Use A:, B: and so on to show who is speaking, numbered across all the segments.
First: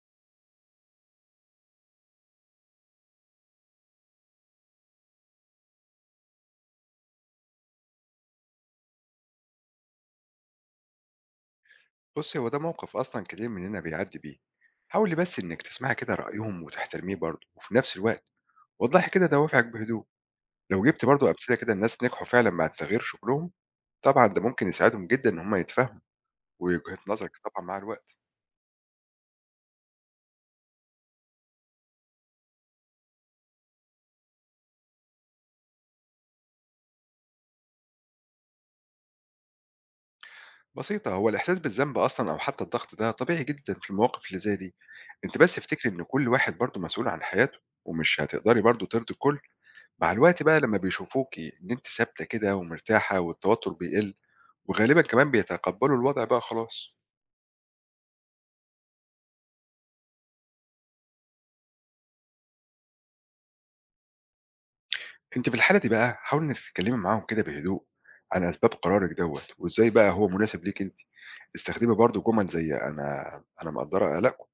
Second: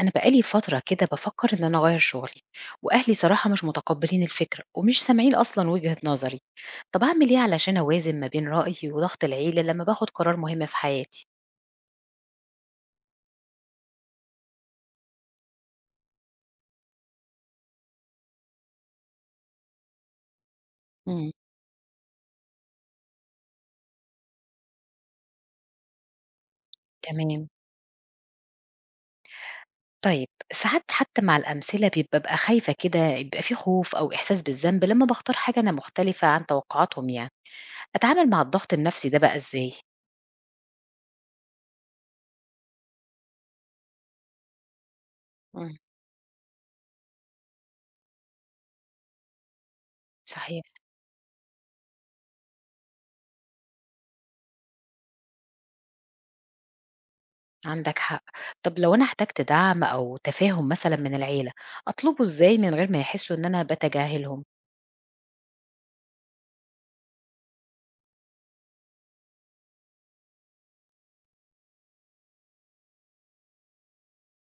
A: أنا بقالي فترة كده بفكر إن أنا أغير شغلي وأهلي صراحة مش متقبلين الفكرة ومش سامعين أصلا وجهة نظري. طب أعمل إيه علشان أوازن ما بين رأيي وضغط العيلة لما باخد قرار مهم في حياتي؟
B: بص هو ده موقف أصلا كتير مننا بيعدي بيه. حاولي بس إنك تسمعي كده رأيهم وتحترميه برضه وفي نفس الوقت وضحي كده دوافعك بهدوء. لو جبت برضه
A: مم.
B: أمثلة كده الناس نجحوا فعلا مع تغيير شغلهم طبعا ده ممكن يساعدهم جدا إن هم يتفاهموا وجهة نظرك
A: تمام.
B: طبعا مع الوقت.
A: طيب ساعات حتى مع الأمثلة ببقى خايفة كده يبقى في خوف أو إحساس بالذنب لما بختار حاجة أنا مختلفة عن توقعاتهم يعني. أتعامل مع الضغط النفسي ده بقى إزاي؟
B: بسيطة، هو الإحساس بالذنب أصلا أو حتى الضغط ده طبيعي جدا في المواقف اللي زي دي. أنت بس
A: مم.
B: افتكري إن كل واحد برضه مسؤول عن حياته ومش هتقدري برضه ترضي الكل. مع الوقت بقى
A: صحيح.
B: لمّا بيشوفوكِ إن أنتِ ثابتة كده ومرتاحة والتوتر بيقل، وغالبًا كمان بيتقبّلوا الوضع بقى خلاص.
A: عندك حق. طب لو أنا احتجت دعم أو تفاهم مثلا من العيلة، أطلبه إزاي من غير ما يحسوا إن أنا بتجاهلهم؟
B: أنتِ في الحالة دي بقى حاولي إنِّك تتكلّمي معاهم كده بهدوء عن أسباب قرارِك دوّة وإزاي بقى هو مناسب ليكِ أنتِ. استخدمي برضه جُمل زي أنا مقدّرة قلقكم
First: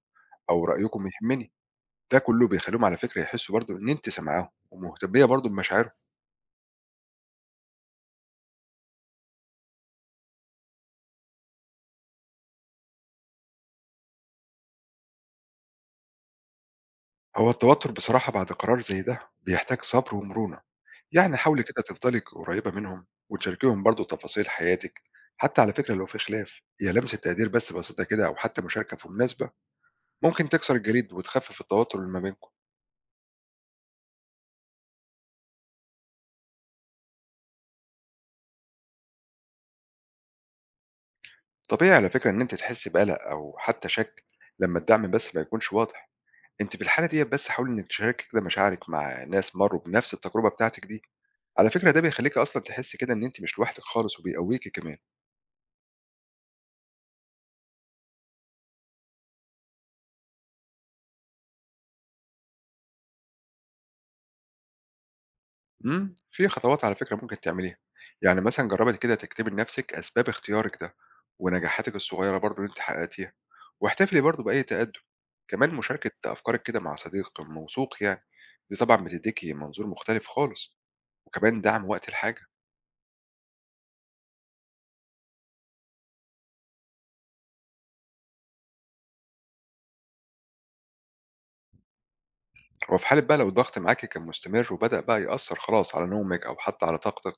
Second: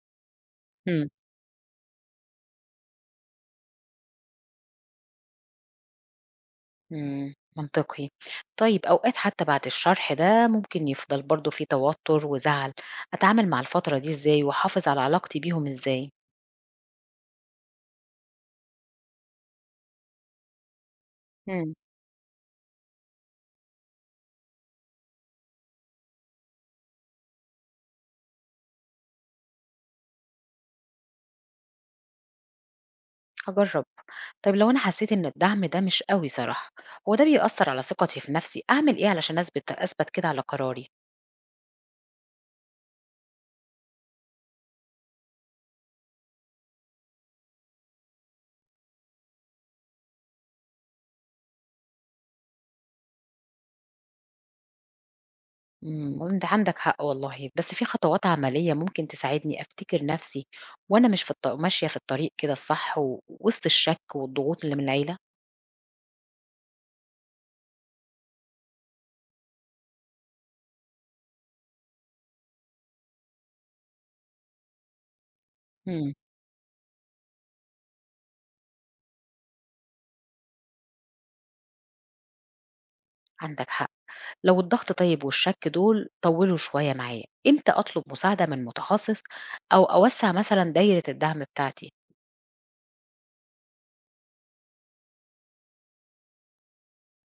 B: أو رأيكم
A: هم.
B: يهمني. ده كُلّه بيخلّيهم على فكرة يحسّوا برضه إن أنتِ سامعاهم ومهتمية برضه بمشاعرهم.
A: مم. منطقي. طيب أوقات حتى بعد الشرح ده ممكن يفضل برضو في توتر وزعل، أتعامل مع الفترة دي إزاي وأحافظ على علاقتي بيهم إزاي؟
B: هو التوتر بصراحة بعد قرار زي ده بيحتاج صبر ومرونة. يعني حاولي
A: هم.
B: كده تفضلي قريبة منهم وتشاركيهم برضو تفاصيل حياتك. حتى على فكرة لو في خلاف هي لمسة تقدير بس بسيطة كده أو حتى مشاركة في مناسبة ممكن تكسر الجليد وتخفف التوتر اللي ما بينكم.
A: هجرب. طيب لو أنا حسيت إن الدعم ده مش قوي صراحة، هو ده بيأثر على ثقتي في نفسي. أعمل إيه علشان أثبت كده على قراري؟
B: طبيعي على فكرة إن أنت تحسي بقلق أو حتى شك لما الدعم بس ما يكونش واضح. أنت في الحالة دي بس حاولي إنك تشاركي كده مشاعرك مع ناس مروا بنفس التجربة بتاعتك دي. على فكرة ده بيخليك أصلا تحسي كده إن أنت مش لوحدك خالص وبيقويكي كمان.
A: إمم، وأنت عندك حق والله، بس في خطوات عملية ممكن تساعدني أفتكر نَفْسي وأنا مش في الط ماشية في الطريق كده الصح وسط الشَك والضغوط اللي من العيلة؟
B: في خطوات على فكرة ممكن تعمليها، يعني مثلًا جرّبي كده تكتبي لنفسِك أسباب اختيارِك ده، ونجاحاتِك الصغيّرة برضه اللي أنتِ حققتيها، واحتفلي برضه بأي تقدُّم، كمان مشاركة
A: إمم.
B: أفكارِك كده مع صديق موثوق يعني، دي طبعًا بتدّيكِ منظور مختلف خالص، وكمان دعم وقت الحاجة.
A: عندك حق، لو الضغط طيب والشَك دول طوّلوا شوية معايا، إمتى أطلب مساعدة من متخصص أو أوسّع مثلًا دايرة الدعم بتاعتي؟
B: هو في حالة بقى لو الضغط معاكِ كان مستمر وبدأ بقى يأثّر خلاص على نومِك أو حتى على طاقتِك،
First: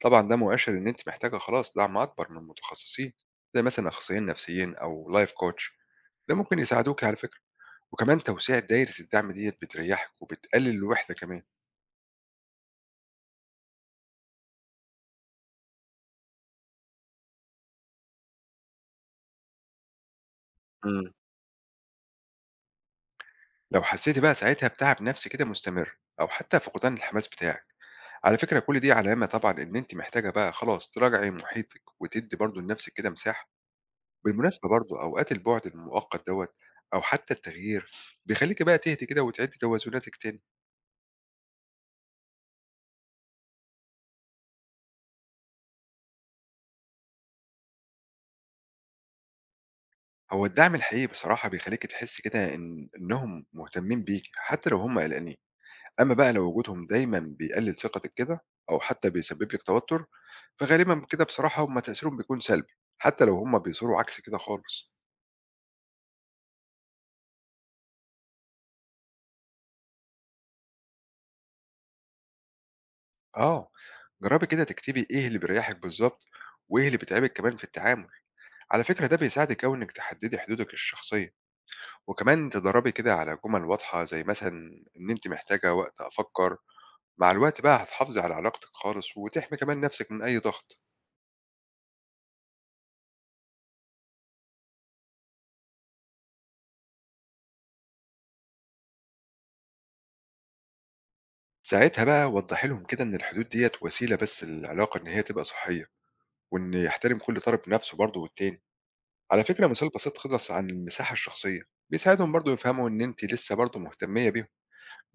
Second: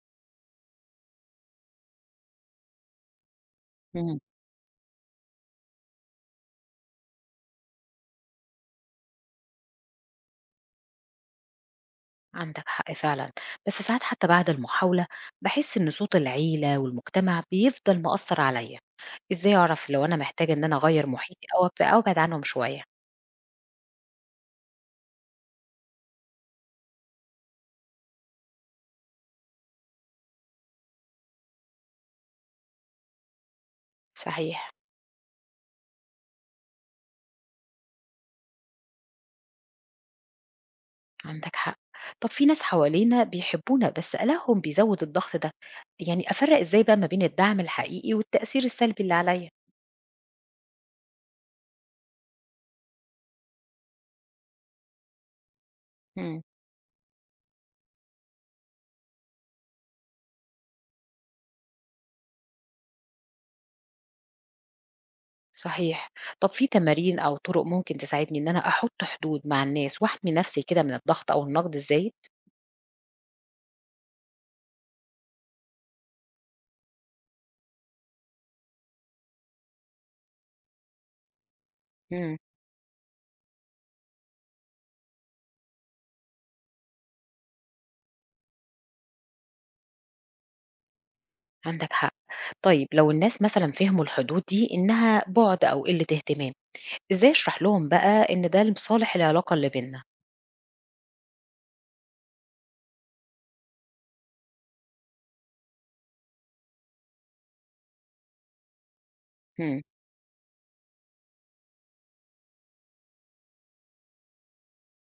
B: طبعًا ده مؤشِّر إن أنتِ محتاجة خلاص دعم أكبر من متخصصين، زي مثلًا
A: إمم.
B: أخصائيين نفسيين أو life coach، ده ممكن يساعدوكِ على فكرة. وكمان توسيع دايرة الدعم ديّة بتريّحِك وبتقلل الوحدة كمان.
A: عندك حق فعلًا، بس ساعات حتى بعد المحاولة باحس إن صوت العيلة والمجتمع بيفضل مأثّر عليّا، إزاي أعرف لو أنا محتاجة إن أنا أغيّر
B: إمم.
A: محيطي أو أب او أبعد عنهم شوية؟
B: لو حسيتِ بقى ساعتها بتعب نفسي كده مستمر أو حتى فقدان الحماس بتاعِك، على فكرة كل دي علامة طبعًا إن أنتِ محتاجة بقى خلاص تراجعي محيطِك وتدّي برضه لنفسِك كده مساحة. بالمناسبة
A: صحيح،
B: برضه أوقات البُعد المؤقت دوّة أو حتى التغيير بيخلّيكِ بقى تهدي كده وتعيدي توازناتِك تاني.
A: عندك حق. طب في ناس حوالينا بيحبونا بس قلقهم بيزود الضغط ده، يعني أفرّق إزاي بقى ما بين الدعم الحقيقي والتأثير السلبي اللي عليّا؟
B: هو الدعم الحقيقي بصراحة بيخلّيكِ تحسّي كده إن إنّهم مهتمين بيكِ حتى لو هم قلقانين. أما بقى
A: إمم،
B: لو وجودهم دايمًا بيقلل ثقتِك كده أو حتى بيسبب لِك توتر، فغالبًا كده بصراحة هم تأثيرهم بيكون سلبي، حتى لو هم بيظهروا عكس كده خالص.
A: صحيح. طب في تمارين أو طرق ممكن تساعدني إن أنا أحط حدود مع الناس وأحمي نفسي كده من الضغط أو النقد الزايد؟
B: آه، جربي كده تكتبي إيه اللي بيريحِك بالضبط، وإيه اللي بيتعبِك كمان في التعامل. على فكرة ده بيساعدِك أوي إنِك تحددي حدودِك الشخصية،
A: إمم،
B: وكمان تدربي كده على جمل واضحة زي مثلًا إن أنتِ محتاجة وقت أفكر. مع الوقت بقى هتحافظي على علاقتِك خالص، وتحمي كمان نفسِك من أي ضغط.
A: عندك حق. طيب لو الناس مثلًا فهموا الحدود دي إنها بُعد أو قلة اهتمام، إزاي أشرح لهم بقى إن ده لصالح العلاقة اللي بيننا؟
B: ساعتها بقى وضحي لهم كده إن الحدود ديّة وسيلة بس للعلاقة إن هي تبقى صحية. وإن يحترم كل طرف نفسه برضه والتاني. على فكرة
A: إمم.
B: مثال بسيط خالص عن المساحة الشخصية، بيساعدهم برضه يفهموا إن أنتِ لسه برضه مهتمية بيهم،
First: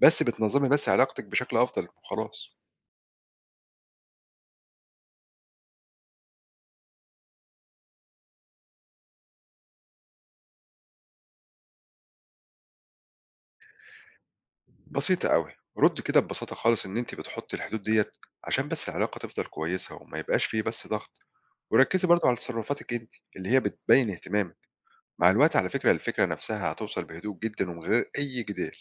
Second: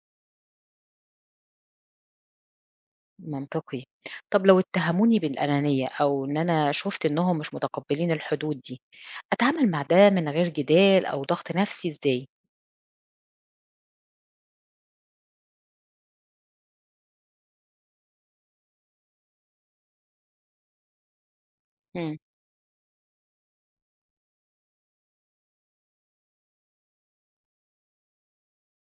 B: بس بتنظمي بس علاقتك بشكل أفضل وخلاص.
A: منطقي. طب لو اتهموني بالأنانية أو إن أنا شُفت إنهم مش متقبلين الحدود دي، أتعامل مع ده من غير جدال أو ضغط نفسي إزاي؟
B: بسيطة أوي، ردي كده ببساطة خالص إن أنتِ بتحطي الحدود ديّة عشان بس العلاقة تفضل كويسة وما يبقاش في بس ضغط، وركزي
A: مم.
B: برضه على تصرفاتِك أنتِ اللي هي بتبين اهتمامِك، مع الوقت على فكرة الفكرة نفسها هتوصل بهدوء جدًا ومن غير أي جدال.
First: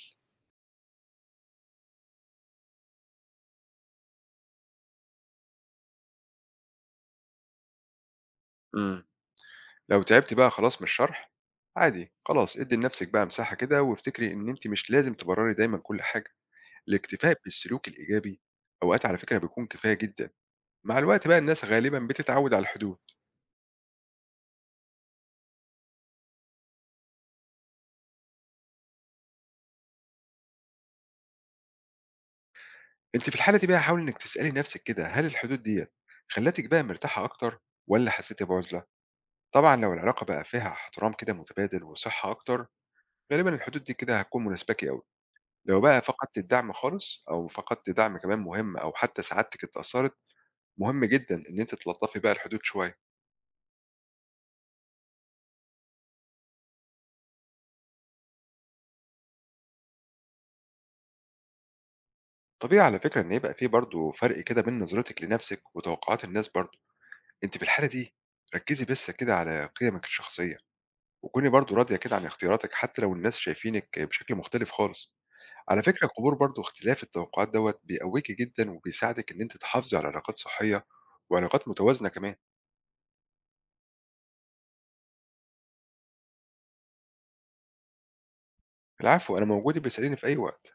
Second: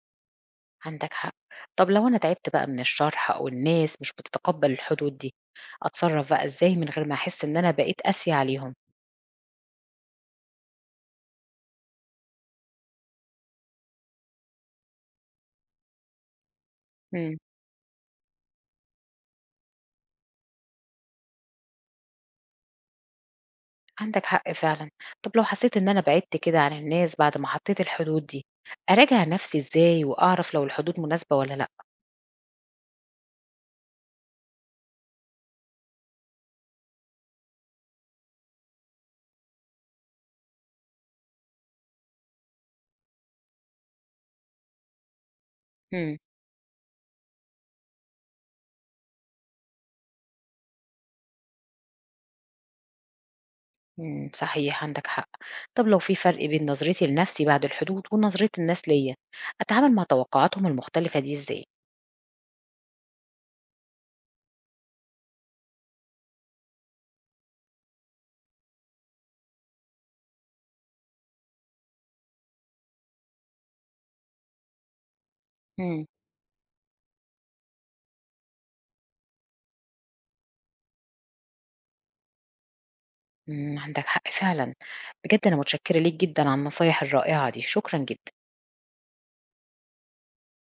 A: عندك حق. طب لو أنا تعبت بقى من الشرح أو الناس مش بتتقبل الحدود دي، أتصرف بقى إزاي من غير ما أحس إن أنا بقيت قاسية عليهم؟
B: إمم. لو تعبتِ بقى خلاص من الشرح، عادي خلاص ادّي لنفسِك بقى مساحة كده، وافتكري إن أنتِ مش لازم تبرري دايمًا كل حاجة،
A: مم.
B: الاكتفاء بالسلوك الإيجابي أوقات على فكرة بيكون كفاية جدًا، مع الوقت بقى الناس غالبًا بتتعود على الحدود.
A: عندك حق فعلًا. طب لو حسيت إن أنا بعدت كده عن الناس بعد ما حطيت الحدود دي، أراجع نفسي إزاي وأعرف لو الحدود مناسبة والّا لأ؟
B: أنتِ في الحالة دي بقى حاولي إنِّك تسألي نفسِك كده، هل الحدود ديّة خلّتِك بقى مرتاحة أكتر والّا حسيتِ بعُزلة؟ طبعًا لو العلاقة بقى فيها احترام كده متبادل وصحة أكتر، غالبًا الحدود دي كده هتكون مناسباكِ أوي. لو بقى
A: مم.
B: فقدتِ الدعم خالص أو فقدتِ دعم كمان مهم أو حتى سعادتِك اتأثرت مهم جدًا إن أنتِ تلطّفي بقى الحدود شوية.
A: إمم، صحيح عندك حق. طب لو في فرق بين نظرتي لنفسي بعد الحدود ونظرة الناس ليّا، أتعامل مع توقعاتهم المختلفة دي إزاي؟
B: طبيعي على فكرة إن يبقى في برضه فرق كده بين نظرتِك لنَفْسِك وتوقعات الناس برضه. أنتِ في الحالة دي ركّزي بس كده على قيمِك الشخصية، وكوني برضه راضية كده عن اختياراتِك حتى لو الناس شايفينِك بشكل مختلف خالص. على
A: إمم،
B: فكرة قبول برضه اختلاف التوقعات دوّة بيقويكِ جدًا وبيساعدِك إن أنتِ تحافظي على علاقات صحية وعلاقات متوازنة كمان.
A: إمم، عندك حق فعلًا. بجد أنا متشكرة ليك جدًا على النصايح الرائعة دي، شكرًا جدًا.
B: العفو، أنا موجود، ابقي اسأليني في أي وقت.